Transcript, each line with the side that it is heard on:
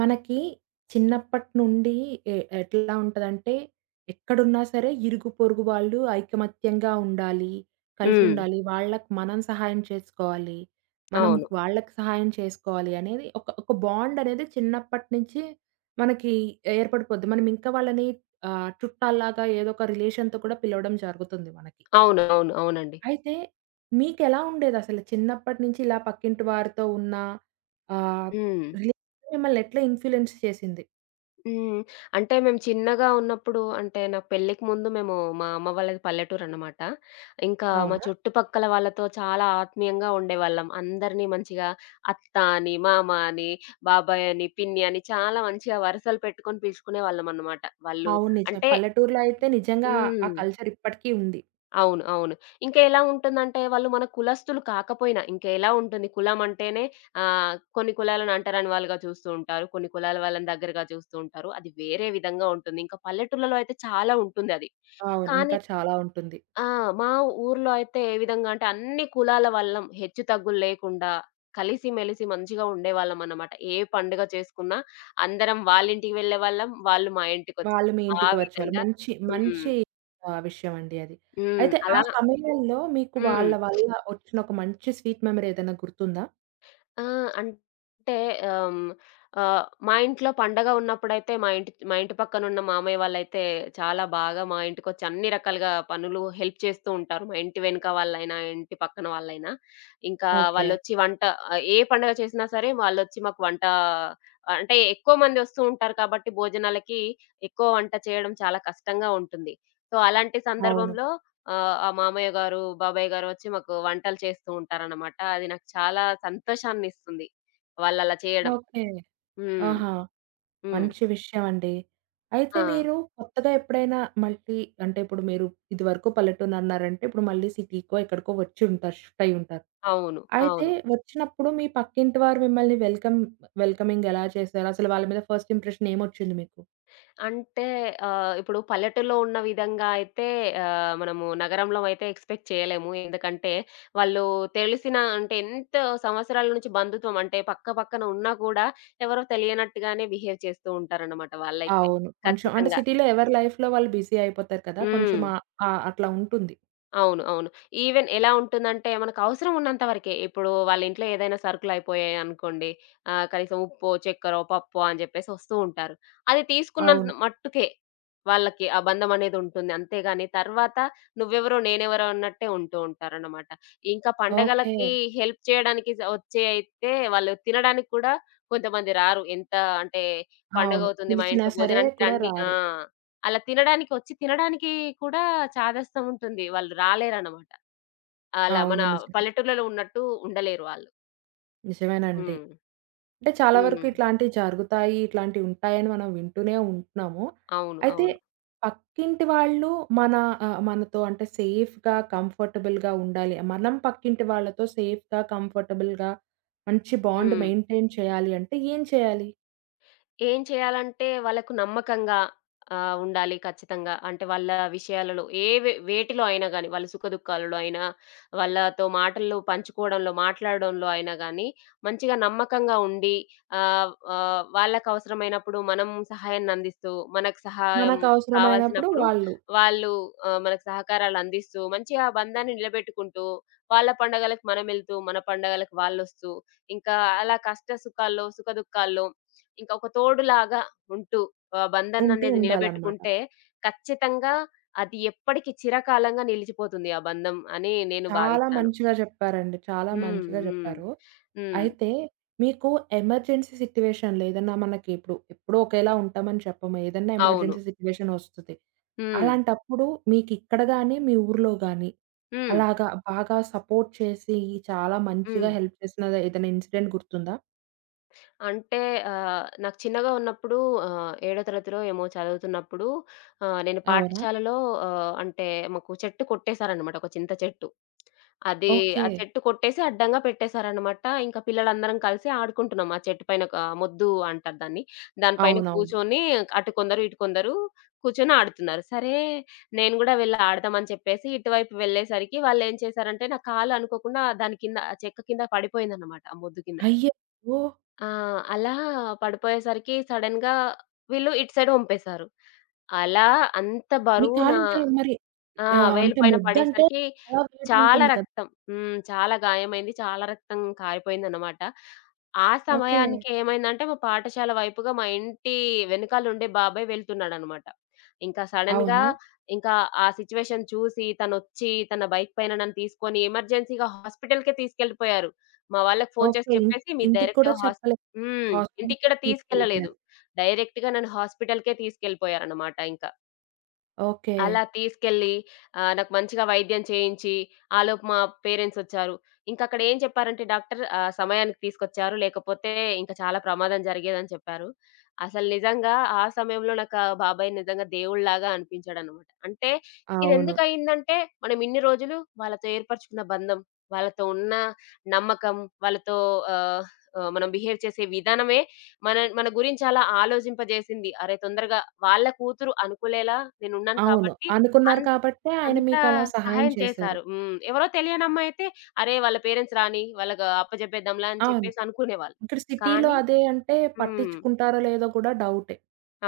right: మనకి చిన్నప్పటి నుండి ఎట్లా ఉంటదంటే, ఎక్కడున్నా సరే ఇరుగు, పొరుగు వాళ్ళు ఐకమత్యంగా ఉండాలి.
left: హ్మ్.
right: కలిసుండాలి. వాళ్ళకి మనం సహాయం చేసుకోవాలి. మనం
left: అవును.
right: వాళ్ళకి సహాయం చేసుకోవాలి అనేది ఒక ఒక బాండ్ అనేది చిన్నప్పటి నుంచి మనకి ఏర్పడిపోద్ది. మనం ఇంకా వాళ్ళని చుట్టాల్లాగా ఏదో ఒక రిలేషన్‌తో కూడా పిలవడం జరుగుతుంది మనకి.
left: అవును. అవును. అవునండి.
right: అయితే మీకెలా ఉండేదసలు? చిన్నప్పటి నుంచి ఇలా పక్కింటి వారితో ఉన్న ఆహ్,
left: హ్మ్.
right: రిలేషన్ మిమ్మల్ని ఎట్లా ఇన్‌ఫ్లూయెన్స్ చేసింది?
left: హ్మ్. అంటే మేము చిన్నగా ఉన్నప్పుడు అంటే నాకు పెళ్ళికి ముందు మేము మా అమ్మ వాళ్ళది పల్లెటూరనమాట. ఇంకా మా
right: అవునా?
left: చుట్టుపక్కల వాళ్ళతో చాలా ఆత్మీయంగా ఉండేవాళ్ళం. అందరిని మంచిగా అత్త అని, మామ అని, బాబాయ్ అని, పిన్ని అని చాలా మంచిగా వరుసలు పెట్టుకొని పిలుచుకునేవాళ్ళమనమాట. వాళ్ళు
right: అవును, నిజమే.
left: అంటే
right: పల్లెటూరులో అయితే నిజంగా ఆ
left: హ్మ్.
right: కల్చర్ ఇప్పటికీ ఉంది.
left: అవును. అవును. ఇంకా ఎలా ఉంటుందంటే వాళ్ళు మన కులస్తులు కాకపోయినా ఇంకా ఎలా ఉంటుంది కులం అంటేనే కొన్ని కులాలను అంటరాని వాళ్ళుగా చూస్తూ ఉంటారు. కొన్ని కులాల వాళ్ళని దగ్గరగా చూస్తూ ఉంటారు. అది వేరే విధంగా ఉంటుంది. ఇంకా పల్లెటూర్లలో అయితే చాలా ఉంటుందది.
right: అవును, ఇంకా
left: కానీ
right: చాలా ఉంటుంది.
left: ఆ! మా ఊర్లో అయితే ఏ విధంగా అంటే అన్ని కులాల వాళ్ళం హెచ్చుతగ్గులు లేకుండా కలిసిమెలిసి మంచిగా ఉండేవాళ్ళమన్నమాట. ఏ పండుగ చేసుకున్నా అందరం వాళ్ళ ఇంటికి వెళ్ళేవాళ్ళం. వాళ్ళు మా
right: వాళ్ళు
left: ఇంటికొచ్చేవాళ్ళు.
right: మీ
left: ఆ
right: ఇంటికి వచ్చేవాళ్ళు.
left: విధంగా
right: మంచి
left: హ్మ్.
right: మంచి విషయం అండి అది.
left: హ్మ్.
right: అయితే ఆ
left: అలా
right: సమయాల్లో మీకు
left: హ్మ్.
right: వాళ్ళ వల్ల వచ్చిన ఒక మంచి స్వీట్ మెమరీ ఏదైనా గుర్తుందా?
left: ఆ! అంటే ఆహ్, హ్మ్, మా ఇంట్లో పండగ ఉన్నప్పుడైతే మా ఇంటి పక్కనున్న మామయ్య వాళ్ళైతే చాలా బాగా మా ఇంటికొచ్చి అన్ని రకాలుగా పనులు హెల్ప్ చేస్తూ ఉంటారు. మా ఇంటి వెనక వాళ్ళైనా, ఇంటి పక్కన వాళ్ళైనా. ఇంకా
right: ఓకే.
left: వాళ్ళొచ్చి వంట ఏ పండగ చేసినా సరే వాళ్ళొచ్చి మాకు వంట అంటే ఎక్కువ మంది వస్తూ ఉంటారు కాబట్టి భోజనాలకి ఎక్కువ వంట చేయడం చాలా కష్టంగా ఉంటుంది. సో, అలాంటి
right: అవును.
left: సందర్భంలో ఆ మామయ్య గారు, బాబాయ్ గారు వచ్చి మాకు వంటలు చేస్తూ ఉంటారన్నమాట. అది నాకు చాలా సంతోషాన్నిస్తుంది. వాళ్ళలా చేయడం.
right: ఓకే.
left: హ్మ్.
right: ఆహా!
left: హ్మ్.
right: మంచి విషయం అండి. అయితే
left: ఆ!
right: మీరు కొత్తగా ఎప్పుడైనా మళ్ళీ అంటే ఇప్పుడు మీరు ఇదివరకు పల్లెటూరు అన్నారంటే, ఇప్పుడు మళ్ళీ సిటీకో ఎక్కడికో వచ్చి ఉంటారు. షిఫ్ట్ అయ్యి ఉంటారు.
left: అవును.
right: అయితే
left: అవును.
right: వచ్చినప్పుడు మీ పక్కింటి వారు మిమ్మల్ని వెల్కమింగ్ ఎలా చేశారు? అసలు వాళ్ళ మీద ఫస్ట్ ఇంప్రెషన్ ఏమొచ్చింది మీకు?
left: అంటే ఇప్పుడు పల్లెటూరులో ఉన్న విధంగా అయితే మనము నగరంలో అయితే ఎక్స్‌పెక్ట్ చేయలేము. ఎందుకంటే వాళ్ళు తెలిసిన అంటే ఎంత సంవత్సరాల నుంచి బంధుత్వం అంటే పక్క పక్కన ఉన్నా కూడా ఎవరో తెలియనట్టుగానే బిహేవ్ చేస్తూ ఉంటారన్నమాట వాళ్ళైతే.
right: అవును, కొంచెం అంటే
left: ఖచ్చితంగా.
right: సిటీలో ఎవరి లైఫ్‌లో వాళ్ళు బిజీ అయిపోతారు కదా! కొంచెం
left: హ్మ్.
right: ఆహ్, ఆహ్, అట్లా ఉంటుంది.
left: అవును. అవును. ఈవెన్ ఎలా ఉంటుందంటే మనకు అవసరం ఉన్నంత వరకే. ఇప్పుడు వాళ్ళ ఇంట్లో ఏదైనా సరుకులయిపోయాయి అనుకోండి. కనీసం ఉప్పో, చక్కెరో, పప్పో అని జెప్పేసి ఒస్తూ ఉంటారు. అది
right: అవును.
left: తీసుకున్నంత మట్టుకే వాళ్ళకి ఆ బంధం అనేది ఉంటుంది. అంతేగాని తర్వాత నువ్వెవరో, నేనెవరో అన్నట్టే ఉంటూ ఉంటారన్నమాట. ఇంకా
right: ఓకే.
left: పండగలకి హెల్ప్ చేయడానికి వచ్చే అయితే వాళ్ళు తినడానికి కూడా కొంతమంది రారు. ఎంత అంటే
right: అవును,
left: పండగవుతుంది మా
right: పిలిచినా
left: ఇంట్లో
right: సరే
left: భోజనానికి
right: కూడా
left: రండి ఆ!
right: రారు.
left: అలా తినడానికి వచ్చి తినడానికి కూడా చాదస్తం ఉంటుంది. వాళ్ళు రాలేరనమాట. అలా మన
right: అవును, నిజం.
left: పల్లెటూర్లలో ఉన్నట్టు ఉండలేరు వాళ్ళు.
right: నిజమేనండి.
left: హ్మ్.
right: అంటే చాలా వరకు
left: హ్మ్.
right: ఇట్లాంటివి జరుగుతాయి, ఇట్లాంటివి ఉంటాయని మనం వింటూనే ఉంటున్నాము.
left: అవును.
right: అయితే
left: అవును.
right: పక్కింటి వాళ్ళు మన మనతో అంటే సేఫ్‌గా, కంఫర్టబుల్‌గా ఉండాలి. మనం పక్కింటి వాళ్ళతో సేఫ్‌గా, కంఫర్టబుల్‌గా మంచి బాండ్
left: హ్మ్.
right: మెయింటైన్ చేయాలి అంటే ఏం చేయాలి?
left: ఏం చేయాలంటే వాళ్ళకు నమ్మకంగా ఉండాలి ఖచ్చితంగా. అంటే వాళ్ళ విషయాలలో ఏ వేటిలో అయినా గాని, వాళ్ళ సుఖదుఖాలలో అయినా, వాళ్ళతో మాటల్లో పంచుకోవడంలో, మాట్లాడడంలో అయినా గాని, మంచిగా నమ్మకంగా ఉండి ఆహ్, ఆహ్, వాళ్ళకవసరమైనప్పుడు మనం సహాయాన్నందిస్తూ, మనకు సహాయం
right: మనకు అవసరమైనప్పుడు
left: కావాల్సినప్పుడు
right: వాళ్ళు
left: వాళ్ళు మనకు సహకారాలందిస్తూ, మంచిగా ఆ బంధాన్ని నిలబెట్టుకుంటూ, వాళ్ళ పండగలకు మనమెళ్తూ, మన పండగలకు వాళ్ళొస్తూ, ఇంకా అలా కష్ట సుఖాల్లో, సుఖదుఖాల్లో ఇంకా ఒక తోడులాగా ఉంటూ బంధం
right: ఉంటూ
left: అనేది
right: ఉండాలనమాట.
left: నిలబెట్టుకుంటే ఖచ్చితంగా అది ఎప్పటికి చిరకాలంగా నిలిచిపోతుంది ఆ బంధం అని నేను
right: చాలా
left: భావిస్తాను.
right: మంచిగా చెప్పారండి. చాలా
left: హ్మ్.
right: మంచిగా
left: హ్మ్.
right: చెప్పారు.
left: హ్మ్.
right: అయితే మీకు ఎమర్జెన్సీ సిట్యుయేషన్‌లో ఏదన్నా మనకి ఇప్పుడు ఎప్పుడూ ఒకేలా ఉంటామని చెప్పము. ఏదన్నా
left: అవును.
right: ఎమర్జెన్సీ సిట్యుయేషన్ వస్తది.
left: హ్మ్.
right: అలాంటప్పుడు మీకిక్కడ గాని, మీ ఊర్లో గాని
left: హ్మ్.
right: అలాగా బాగా సపోర్ట్ చేసి, చాలా
left: హ్మ్.
right: మంచిగా హెల్ప్ చేసిన ఏదైనా ఇన్సిడెంట్ గుర్తుందా?
left: అంటే నాకు చిన్నగా ఉన్నప్పుడు ఏడో తరగతిలో ఏమో చదువుతున్నప్పుడు నేను
right: అవునా?
left: పాఠశాలలో అంటే మాకు చెట్టు కొట్టేసారన్నమాట ఒక చింత చెట్టు. అది
right: ఓకే.
left: ఆ చెట్టు కొట్టేసి అడ్డంగా పెట్టేశారనమాట. ఇంకా పిల్లలందరం కలిసి ఆడుకుంటున్నాం. ఆ చెట్టు పైన ఒక మొద్దు అంటారు దాన్ని. దానిపైన
right: అవునవును.
left: కూర్చొని అటు కొందరు, ఇటు కొందరు కూర్చొని ఆడుతున్నారు. సరే నేను గూడా వెళ్ళి ఆడదాం అని చెప్పేసి ఇటువైపు వెళ్ళేసరికి వాళ్ళేం చేశారంటే నా కాలు అనుకోకుండా దాని కింద ఆ చెక్క కింద పడిపోయిందనమాట ఆ మొద్దు కింద.
right: అయ్యో!
left: ఆ! అలా పడిపోయేసరికి సడెన్‌గా వీళ్ళు ఇటు సైడ్ వంపేశారు. అలా అంత
right: మీ
left: బరువు నా
right: కాలింకా మరి
left: ఆ! వేలు
right: అంటే
left: పైన
right: ముద్దంటే
left: పడేసరికి
right: చాలా వెయిట్
left: చాలా
right: ఉంటుంది కదా!
left: రక్తం. హ్మ్. చాలా గాయమైంది. చాలా రక్తం కారిపోయిందనమాట. ఆ
right: ఓకే.
left: సమయానికి ఏమైందంటే, మా పాఠశాల వైపుగా మా ఇంటి వెనకాలుండే బాబాయ్ వెళ్తున్నాడనమాట. ఇంకా సడెన్‌గా
right: అవునా?
left: ఇంకా ఆ సిట్యుయేషన్ చూసి తనొచ్చి తన బైక్ పైన నన్ను తీసుకొని ఎమర్జెన్సీగా హాస్పిటల్‌కే తీసుకెళ్ళిపోయారు. మా వాళ్ళకి ఫోను చేసి
right: ఓకే.
left: చెప్పేసి మీరు
right: ఇంటికి కూడా
left: డైరెక్ట్‌గా
right: చెప్పలేదు.
left: హ్మ్. ఇంటికి
right: హాస్పిటల్‌కి
left: కూడా తీసుకెళ్ళలేదు.
right: తీసుకెళ్ళిపోయారు.
left: డైరెక్ట్‌గా నన్ను హాస్పిటల్‌కే తీసుకెళ్ళిపోయారనమాట ఇంక.
right: ఓకే.
left: అలా తీసుకెళ్ళి నాకు మంచిగా వైద్యం చేయించి, ఆలోపు మా పేరెంట్సొచ్చారు. ఇంకక్కడ ఏం చెప్పారంటే డాక్టర్ సమయానికి తీసుకొచ్చారు. లేకపోతే ఇంక చాలా ప్రమాదం జరిగేదని చెప్పారు. అసలు నిజంగా ఆ సమయంలో నాకు ఆ బాబాయ్ నిజంగా దేవుడిలాగా అనిపించాడనమాట. అంటే
right: అవును.
left: ఇదెందుకయిందంటే, మనం ఇన్ని రోజులు వాళ్ళతో ఏర్పరచుకున్న బంధం, వాళ్ళతో ఉన్న నమ్మకం, వాళ్ళతో ఆహ్, ఆహ్, మనం బిహేవ్ చేసే విధానమే మన మన గురించి అలా ఆలోచింపజేసింది. అరే! తొందరగా వాళ్ళ కూతురు అనుకునేలా నేనున్నాను
right: అవును,
left: కాబట్టి
right: అనుకున్నారు
left: అన్
right: కాబట్టే ఆయన
left: అంత
right: మీకలా సహాయం
left: సహాయం
right: చేశారు.
left: చేశారు. హ్మ్. ఎవరో తెలియనమ్మాయయితే అరే! వాళ్ళ పేరెంట్స్ రాని వాళ్ళకి అప్పజెప్పేద్దాంలా అని
right: అవును.
left: చెప్పేసి అనుకునేవాళ్ళు.
right: ఇక్కడ సిటీలో
left: కానీ
right: అదే అంటే
left: హ్మ్.
right: పట్టించుకుంటారో లేదో కూడా డౌటే.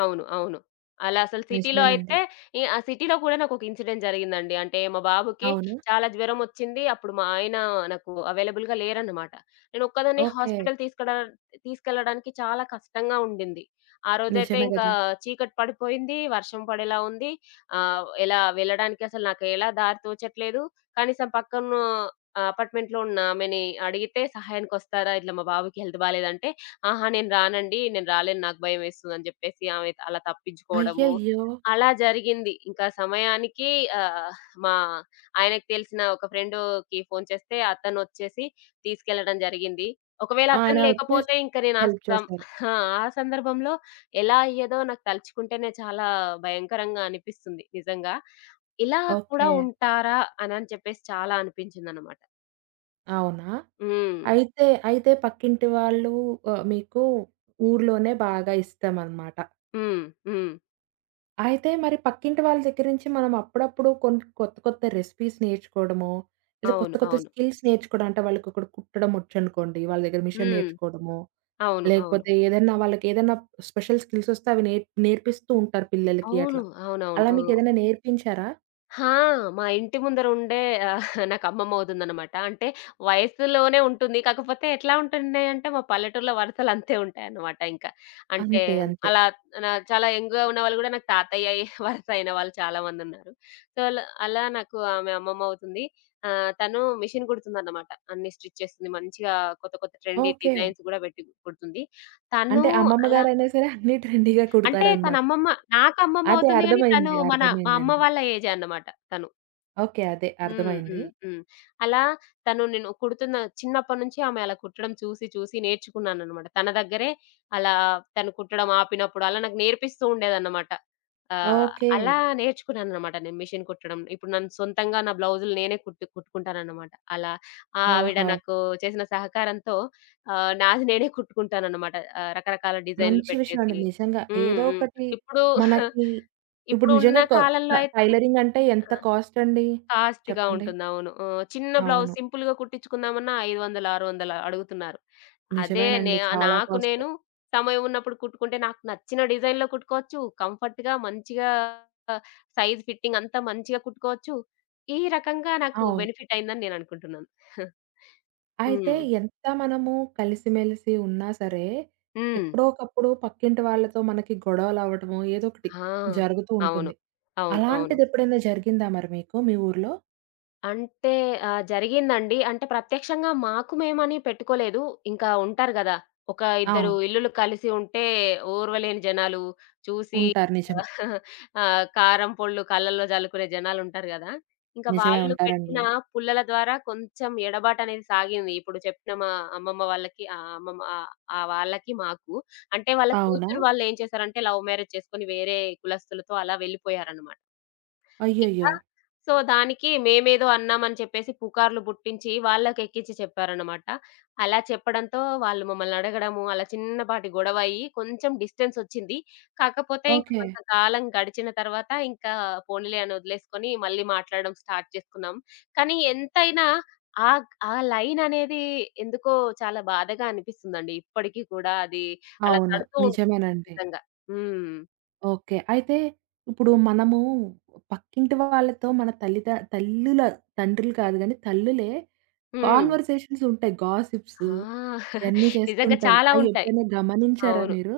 left: అవును. అవును. అలా అసలు సిటీలో
right: నిజమేనండి.
left: అయితే ఆ సిటీలో కూడా నాకొక ఇన్సిడెంట్ జరిగిందండి. అంటే మా బాబుకి
right: అవునా?
left: చాలా జ్వరం వచ్చింది. అప్పుడు మా ఆయన నాకు అవైలబుల్‌గా లేరన్నమాట. నేను ఒక్కదాన్నే
right: ఓకే.
left: హాస్పిటల్ తీసుకెళ్లడానికి చాలా కష్టంగా ఉండింది. ఆ రోజైతే
right: నిజమే
left: ఇంకా
right: గదా!
left: చీకటి పడిపోయింది. వర్షం పడేలా ఉంది. ఎలా వెళ్ళడానికి అసలు నాకు ఎలా దారి తోచట్లేదు. కనీసం పక్కన అపార్ట్మెంట్‌లో ఉన్న ఆమెని అడిగితే సహాయానికొస్తారా? ఇట్లా మా బాబుకి హెల్త్ బాలేదంటే ఆహా! నేను రానండి. నేను రాలేను. నాకు భయమేస్తుందని జెప్పేసి ఆమె అలా తప్పించుకోవడము.
right: అయ్యయ్యో!
left: అలా జరిగింది. ఇంకా సమయానికి ఆహ్, మా ఆయనకి తెలిసిన ఒక ఫ్రెండుకి ఫోను చేస్తే అతనొచ్చేసి తీసుకెళ్లడం జరిగింది. ఒకవేళ
right: ఆయన
left: అతను
right: వచ్చి
left: లేకపోతే ఇంక నేను ఆ
right: హెల్ప్ చేశారు.
left: ఆ! ఆ సందర్భంలో ఎలా అయ్యేదో నాకు తలుచుకుంటేనే చాలా భయంకరంగా అనిపిస్తుంది నిజంగా. ఇలా కూడా
right: ఓకే.
left: ఉంటారా అనని చెప్పేసి చాలా అనిపించిందనమాట.
right: అవునా?
left: హ్మ్.
right: అయితే, అయితే పక్కింటి వాళ్ళు మీకు ఊర్లోనే బాగా ఇష్టమనమాట.
left: హ్మ్. హ్మ్.
right: అయితే మరి పక్కింటి వాళ్ళ దగ్గర నుంచి మనం అప్పుడప్పుడు కొన్ని కొత్త కొత్త రెసిపీస్ నేర్చుకోవడమో, లేదా కొత్త
left: అవును.
right: కొత్త
left: అవును.
right: స్కిల్స్ నేర్చుకోవడం అంటే వాళ్ళకొకడు కుట్టడం వచ్చనుకోండి. వాళ్ళ దగ్గర మిషన్
left: హ్మ్.
right: నేర్చుకోవడమో,
left: అవును. అవును.
right: లేకపోతే ఏదన్నా వాళ్ళకేదన్నా స్పెషల్ స్కిల్స్ వస్తే అవి నేర్పిస్తూ ఉంటారు పిల్లలకి
left: అవును.
right: అట్లా.
left: అవునవును.
right: అలా
left: హ్మ్.
right: మీకేదైనా నేర్పించారా?
left: ఆ! హా, మా ఇంటి ముందర ఉండే ఆహ్, నాకు అమ్మమ్మ అవుతుందన్నమాట. అంటే వయసులోనే ఉంటుంది. కాకపోతే ఎట్లా ఉంటున్నాయంటే మా పల్లెటూరులో వరసలు అంతే ఉంటాయన్నమాట ఇంకా. అంటే
right: అంతే. అంతే.
left: అలా నా చాలా యంగ్‌గా ఉన్నవాళ్ళు గూడా నాకు తాతయ్య అయ్యే వరస అయిన వాళ్ళు చాలా మందున్నారు. సో, అలా అలా నాకు ఆమె అమ్మమ్మ అవుతుంది. తను మిషన్ కుడుతుందన్నమాట. అన్ని స్టిచ్ చేస్తుంది. మంచిగా కొత్త కొత్త ట్రెండీ
right: ఓకే.
left: డిజైన్స్ గూడా పెట్టి కుడుతుంది. తను
right: అంటే అమ్మమ్మ
left: అలా
right: గారైనా సరే అన్నీ ట్రెండీగా
left: అంటే తన
right: కుడతారనమాట.
left: అమ్మమ్మ నాకు అమ్మమ్మ
right: అదే
left: అవుతుంది గానీ, తను
right: అర్థమైంది.
left: మా అమ్మ
right: అర్థమైందండి.
left: వాళ్ళ ఏజే అన్నమాట తను.
right: ఓకే. అదే
left: హ్మ్.
right: అర్థమైంది.
left: హ్మ్. హ్మ్. అలా తను నేను కుడుతున్న చిన్నప్పటినుంచి ఆమె అలా కుట్టడం చూసి నేర్చుకున్నాననమాట. తన దగ్గరే అలా తను కుట్టడం ఆపినప్పుడు అలా నాకు నేర్పిస్తూ ఉండేదన్నమాట. ఆహ్,
right: ఓకే.
left: అలా నేర్చుకున్నాననమాట నేను మిషన్ కుట్టడం. ఇప్పుడు నన్ను సొంతంగా నా బ్లౌజులు నేనే కుట్టుకుంటాననమాట. అలా ఆ ఆవిడ
right: ఓహో!
left: నాకు చేసిన సహకారంతో నాది నేనే కుట్టుకుంటాననమాట. రకరకాల డిజైన్‌లు
right: మంచి విషయం అండి.
left: పెట్టేసి.
right: నిజంగా.
left: హ్మ్.
right: ఏదో
left: హ్మ్.
right: ఒకటి
left: ఇప్పుడు
right: మనకి ఇప్పుడు
left: ఇప్పుడు ఉన్న
right: నిజంగా కొ
left: కాలంలో
right: ట
left: అయితే
right: టైలరింగ్ అంటే ఎంత
left: ఆ!
right: కాస్ట్ అండి?
left: కాస్ట్‌గా
right: చెప్పండి.
left: ఉంటుంది. అవును. చిన్న బ్లౌజ్
right: అవును.
left: సింపుల్‌గా కుట్టించుకుందామన్నా 500, 600 అడుగుతున్నారు. అదే
right: నిజమేనండి. చాలా
left: నాకు
right: కాస్ట్.
left: నేను సమయం ఉన్నప్పుడు కుట్టుకుంటే నాకు నచ్చిన డిజైన్‌లో కుట్టుకోవచ్చు. కంఫర్ట్‌గా మంచిగా సైజ్ ఫిట్టింగ్ అంతా మంచిగా కుట్టుకోవచ్చు. ఈ రకంగా నాకు
right: అవును.
left: బెనిఫిట్ అయిందని నేను అనుకుంటున్నాను.
right: అయితే
left: హ్మ్.
right: ఎంత మనము కలిసిమెలిసి ఉన్నా సరే,
left: హ్మ్.
right: ఎప్పుడో ఒకప్పుడు పక్కింటి వాళ్ళతో మనకి గొడవలవ్వటమో ఏదో ఒకటి
left: ఆ!
right: జరుగుతూ
left: అవును.
right: ఉంటుంది.
left: అవును. అవును.
right: అలాంటిది ఎప్పుడైనా జరిగిందా మరి మీకు మీ ఊర్లో?
left: అంటే జరిగిందండి. అంటే ప్రత్యక్షంగా మాకు మేమని పెట్టుకోలేదు. ఇంకా ఉంటారు గదా! ఒక ఇద్దరు
right: అవును.
left: ఇల్లులు కలిసి ఉంటే ఓర్వలేని జనాలు, చూసి
right: ఉంటారు, నిజమే.
left: కారం పొళ్ళు కళ్ళల్లో జల్లుకునే జనాలుంటారు గదా! ఇంకా
right: నిజమే
left: వాళ్ళు పెట్టిన
right: ఉంటారండి.
left: పుల్లల ద్వారా కొంచెం ఎడబాటనేది సాగింది. ఇప్పుడు చెప్పిన మా అమ్మమ్మ వాళ్ళకి ఆ వాళ్ళకి మాకు. అంటే వాళ్ళ
right: అవునా?
left: కూతురు వాళ్ళేం చేశారంటే లవ్ మ్యారేజ్ చేసుకొని వేరే కులస్తులతో అలా వెళ్ళిపోయారన్నమాట. ఇంకా
right: అయ్యయ్యో!
left: సో, దానికి మేమేదో అన్నామని చెప్పేసి పుకార్లు పుట్టించి వాళ్ళకెక్కించి చెప్పారన్నమాట. అలా చెప్పడంతో వాళ్ళు మమ్మల్ని అడగడము, అలా చిన్నపాటి గొడవయ్యి కొంచెం డిస్టెన్సొచ్చింది. కాకపోతే ఇంక
right: ఓకే.
left: కొంతకాలం గడిచిన తర్వాత ఇంకా పోనీలే అని వదిలేసుకొని మళ్ళీ మాట్లాడడం స్టార్ట్ చేసుకున్నాం. కానీ ఎంతైనా ఆ ఆ లైననేది ఎందుకో చాలా బాధగా అనిపిస్తుందండి. ఇప్పటికి కూడా అది అలా
right: అవును.
left: తడుతూ ఉంటుంది
right: నిజమేనండి.
left: నిజంగా. హ్మ్.
right: ఓకే. అయితే ఇప్పుడు మనము పక్కింటి వాళ్ళతో మన తల్లుల తండ్రులు కాదు గానీ, తల్లులే
left: హ్మ్.
right: కాన్వర్సేషన్స్ ఉంటాయి. గాసిప్స్
left: ఆ!
right: ఇయన్నీ
left: నిజంగా
right: చేస్తుంటారు.
left: చాలా
right: అయి
left: ఉంటాయి.
right: ఎప్పుడైనా గమనించారా
left: అవును.
right: మీరు?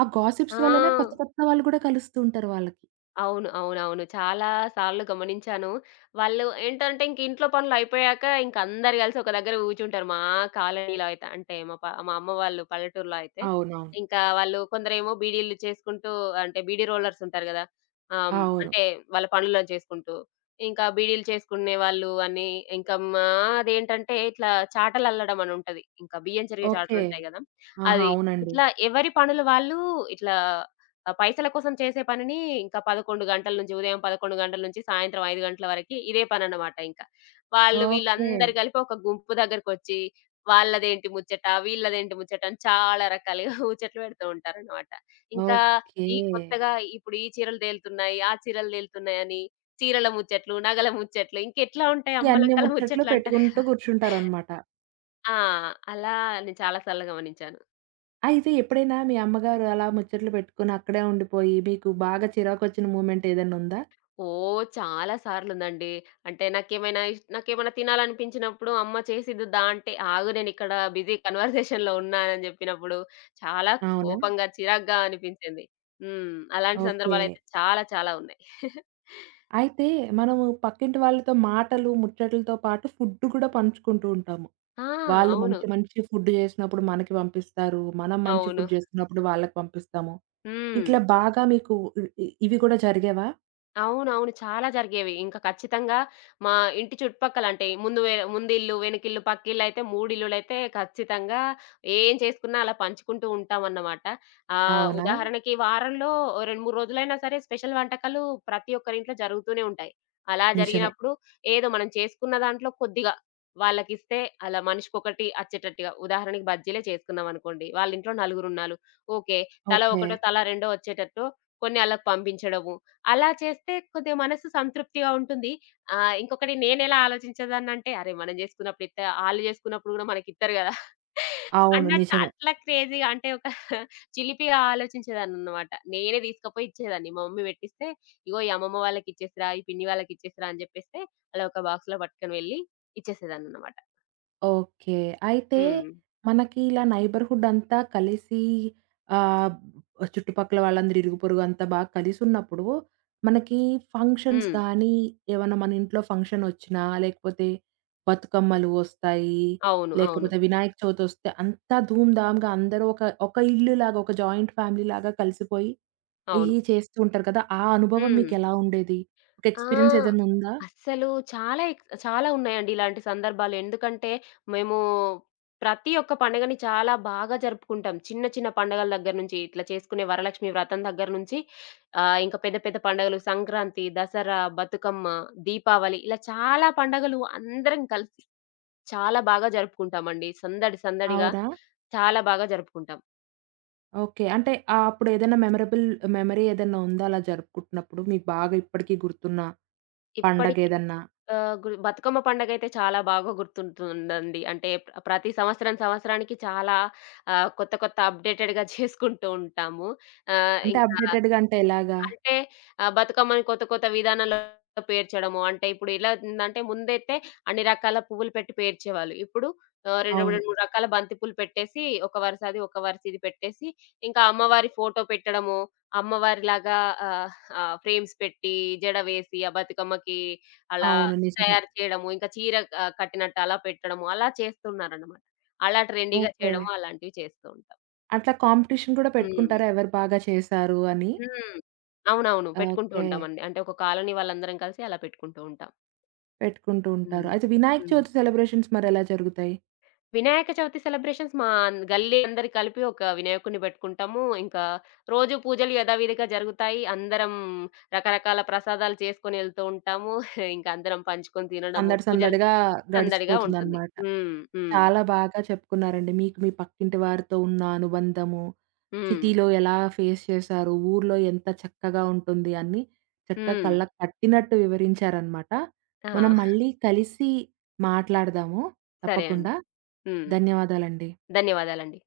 right: ఆ
left: ఆ!
right: గాసిప్స్ వల్లనే కొత్త కొత్త వాళ్ళు గూడా కలుస్తూ ఉంటారు వాళ్ళకి.
left: అవును. అవునవును. చాలా సార్లు గమనించాను. వాళ్ళు ఏంటంటే ఇంక ఇంట్లో పనులయిపోయాక ఇంక అందరూ కలిసి ఒక దగ్గర కూర్చుంటారు. మా కాలనీలో అయితే అంటే మా అమ్మ వాళ్ళు పల్లెటూరులో అయితే.
right: అవునవును.
left: ఇంకా వాళ్ళు కొందరేమో బీడీలు చేసుకుంటూ అంటే బీడీ రోలర్స్ ఉంటారు గదా! ఆహ్, హ్మ్.
right: అవును.
left: అంటే వాళ్ళ పనులను చేసుకుంటూ. ఇంకా బీడీలు చేసుకునేవాళ్ళు అని ఇంకా మాదేంటంటే ఇట్లా చాటలల్లడం అని ఉంటది. ఇంకా బియ్యం చెరిగే
right: ఓకే.
left: చాటలుంటాయి గదా!
right: ఆహా!
left: అది.
right: అవునండి.
left: ఇట్లా ఎవరి పనులు వాళ్ళు ఇట్లా ఆ పైసల కోసం చేసే పనిని ఇంకా 11 గంటల నుంచి ఉదయం 11 గంటల నుంచి సాయంత్రం 5 గంటల వరకి ఇదే పనన్నమాట ఇంకా.
right: ఓకే.
left: వీళ్ళందరూ కలిపి ఒక గుంపు దగ్గరకొచ్చి వాళ్ళదేంటి ముచ్చట, వీళ్ళదేంటి ముచ్చట అని చాలా రకాలుగా ముచ్చట్లు పెడుతూ ఉంటారన్నమాట. ఇంకా
right: ఓకే.
left: ఈ కొత్తగా ఇప్పుడు ఈ చీరలు తేలుతున్నాయి, ఆ చీరలు తేలుతున్నాయని చీరల ముచ్చట్లు, నగల ముచ్చట్లు ఇంకెట్లా ఉంటాయి
right: ఇయన్నీ
left: అమ్మలక్కల
right: ముచ్చట్లు
left: ముచ్చట్లు అంటారు
right: పెట్టుకుంటూ
left: కదా!
right: కూర్చుంటారనమాట.
left: ఆ! అలా నేను చాలా సార్లు గమనించాను.
right: అయితే ఎప్పుడైనా మీ అమ్మగారు అలా ముచ్చట్లు పెట్టుకొని అక్కడే ఉండిపోయి, మీకు బాగా చిరాకొచ్చిన మూమెంట్ ఏదన్నుందా?
left: ఓహ్! చాలా సార్లుందండి. అంటే నాకేమైనా తినాలనిపించినప్పుడు అమ్మ చేసిద్ది దా అంటే, ఆగు నేనిక్కడ బిజీ కన్వర్జేషన్‌లో ఉన్నానని జెప్పినప్పుడు, చాలా
right: అవునా?
left: కోపంగా, చిరాగ్గా అనిపించింది. హ్మ్. అలాంటి
right: ఓకే.
left: సందర్భాలైతే చాలా చాలా ఉన్నాయి.
right: అయితే మనము పక్కింటి వాళ్ళతో మాటలు, ముచ్చట్లతో పాటు ఫుడ్ కూడా పంచుకుంటూ ఉంటాము.
left: ఆ!
right: వాళ్ళు
left: అవును.
right: మంచి మంచి ఫుడ్ చేసినప్పుడు మనకి పంపిస్తారు. మనం మంచి
left: అవును.
right: ఫుడ్ చేసినప్పుడు వాళ్ళకి పంపిస్తాము.
left: హ్మ్.
right: ఇట్లా బాగా మీకు ఇ ఇ ఇవి కూడా జరిగేవా?
left: అవునవును. చాలా జరిగేవి. ఇంకా ఖచ్చితంగా మా ఇంటి చుట్టుపక్కల అంటే ముందు వే ముందిల్లు, వెనకిల్లు, పక్కిళ్ళైతే 3 ఇల్లులైతే ఖచ్చితంగా ఏం చేసుకున్నా అలా పంచుకుంటూ ఉంటామన్నమాట.
right: అవునా?
left: ఉదాహరణకి వారంలో ఓ 2, 3 రోజులైనా సరే స్పెషల్ వంటకాలు ప్రతి ఒక్కరింట్లో జరుగుతూనే ఉంటాయి. అలా
right: నిజమే.
left: జరిగినప్పుడు ఏదో మనం చేసుకున్న దాంట్లో కొద్దిగా వాళ్ళకిస్తే అలా మనిషికొకటి అచ్చేటట్టుగా ఉదాహరణకి బజ్జీలే చేసుకున్నామనుకోండి. వాళ్ళ ఇంట్లో నలుగురున్నారు. ఓకే. తలా
right: ఓకే.
left: ఒకటో, తలా రెండో వచ్చేటట్టు కొన్ని ఆళ్ళకి పంపించడము. అలా చేస్తే కొద్దిగా మనసు సంతృప్తిగా ఉంటుంది. ఇంకొకటి నేనెలా ఆలోచించేదాన్నంటే, అరే! మనం జేసుకున్నప్పుడు ఆళ్ళు జేసుకున్నప్పుడు గూడా మనకిత్తరు గదా!
right: అవును,
left: అన్నట్టు
right: నిజమే.
left: అట్లా క్రేజీగా అంటే ఒక చిలిపిగా ఆలోచించేదాన్ననమాట. నేనే తీసుకపోయి ఇచ్చేదాన్ని. మా మమ్మీ పెట్టిస్తే, ఇగో ఈ అమ్మమ్మ వాళ్ళకిచ్చేసిరా, ఈ పిన్ని వాళ్ళకిచ్చేసిరా అని జెప్పేస్తే, అలా ఒక బాక్స్‌లో పట్టుకొని వెళ్ళి ఇచ్చేసేదాన్ననమాట.
right: ఓకే. అయితే
left: హ్మ్.
right: మనకి ఇలా నైబర్‌హుడ్ అంతా కలిసి ఆహ్, చుట్టుపక్కల వాళ్ళందరూ ఇరుగు పొరుగు అంతా బాగా కలిసున్నప్పుడు, మనకి ఫంక్షన్స్
left: హ్మ్.
right: గానీ, ఏమన్నా మన ఇంట్లో ఫంక్షనొచ్చినా, లేకపోతే బతుకమ్మలు వస్తాయి,
left: అవును. అవును.
right: లేకపోతే వినాయక చవితొస్తే అంతా ధూమ్‌ధామ్‌గా అందరూ ఒక ఒక ఇల్లులాగా, ఒక జాయింట్ ఫ్యామిలీలాగా కలిసిపోయి
left: అవును.
right: ఇయి చేస్తూ ఉంటారు కదా! ఆ అనుభవం
left: హ్మ్.
right: మీకెలా ఉండేది? ఒక
left: ఆ!
right: ఎక్స్‌పీరియన్స్ ఏదైనా ఉందా?
left: అస్సలు చాలా ఉన్నాయండి ఇలాంటి సందర్భాలు. ఎందుకంటే, మేము ప్రతి ఒక్క పండుగని చాలా బాగా జరుపుకుంటాం. చిన్న చిన్న పండుగల దగ్గర నుంచి, ఇట్లా చేసుకునే వరలక్ష్మి వ్రతం దగ్గర నుంచి ఇంకా పెద్ద పెద్ద పండుగలు సంక్రాంతి, దసరా, బతుకమ్మ, దీపావళి ఇలా చాలా పండుగలు అందరం కలిసి చాలా బాగా జరుపుకుంటామండి. సందడి సందడిగా
right: అవునా?
left: చాలా బాగా జరుపుకుంటాం.
right: ఓకే. అంటే అప్పుడేదైనా మెమరబుల్ మెమరీ ఏదన్నా ఉందా అలా జరుపుకుంటున్నప్పుడు? మీకు బాగా ఇప్పటికి గుర్తున్న
left: ఇప్పటికి
right: పండగేదన్నా?
left: ఆహ్, గు బతుకమ్మ పండగైతే చాలా బాగా గుర్తుంటుందండి. అంటే ప్రతి సంవత్సరం సంవత్సరానికి చాలా కొత్త కొత్త అప్‌డేటెడ్‌గా చేసుకుంటూ ఉంటాము. ఆహ్,
right: అంటే
left: ఇంకా
right: అప్‌డేటెడ్‌గా అంటే ఎలాగా?
left: అంటే ఆహ్, బతుకమ్మని కొత్త కొత్త విధానాల్లో పేర్చడము. అంటే ఇప్పుడు ఎలా అవుతుందంటే ముందైతే అన్ని రకాల పువ్వులు పెట్టి పేర్చేవాళ్ళు. ఇప్పుడు 2,
right: అవును.
left: 3 రకాల బంతి పూలు పెట్టేసి ఒక వరుస అది, ఒక వరుస ఇది పెట్టేసి ఇంకా అమ్మవారి ఫోటో పెట్టడము. అమ్మవారిలాగా ఆహ్, ఆహ్, ఫ్రేమ్స్ పెట్టి జడ వేసి ఆ బతుకమ్మకి అలా
right: అవును, నిజమే.
left: తయారు చేయడము. ఇంకా చీర కట్టినట్టు అలా పెట్టడము. అలా చేస్తున్నారన్నమాట. అలా ట్రెండీగా
right: ఓకే.
left: చేయడము అలాంటివి చేస్తూ ఉంటాం.
right: అట్లా కాంపిటీషన్ గూడా
left: హ్మ్.
right: పెట్టుకుంటారా? ఎవరు బాగా చేశారు అని?
left: హ్మ్. అవునవును. పెట్టుకుంటూ
right: ఓకే.
left: ఉంటామండి. అంటే ఒక కాలనీ వాళ్ళందరం కలిసి అలా పెట్టుకుంటూ ఉంటాం.
right: పెట్టుకుంటూ ఉంటారు.
left: హ్మ్.
right: అయితే వినాయక
left: హ్మ్.
right: చవితి సెలబ్రేషన్స్ మరెలా జరుగుతాయి?
left: వినాయక చవితి సెలబ్రేషన్స్ మా గల్లీ అందరి కలిపి ఒక వినాయకుడిని పెట్టుకుంటాము. ఇంకా రోజు పూజలు యథావిధిగా జరుగుతాయి. అందరం రకరకాల ప్రసాదాలు చేసుకొని ఎళ్తూ ఉంటాము. ఇంకా అందరం పంచుకొని తినడము,
right: సందడి
left: పూజలు
right: సందడిగా
left: సందడిగా ఉంటుంది.
right: గడిచిపోతుందనమాట.
left: హ్మ్. హ్మ్.
right: చాలా బాగా చెప్పుకున్నారండి. మీకు మీ పక్కింటి వారితో ఉన్న అనుబంధము,
left: హ్మ్.
right: సిటీలో ఎలా ఫేస్ చేశారు, ఊర్లో ఎంత చక్కగా ఉంటుంది అన్నీ చక్కగా
left: హ్మ్.
right: కళ్ళకు కట్టినట్టు వివరించారనమాట. మనం
left: ఆ!
right: మళ్ళీ కలిసి మాట్లాడదాము
left: సరే
right: తప్పకుండా.
left: అండి. హ్మ్.
right: ధన్యవాదాలండి.
left: ధన్యవాదాలండి.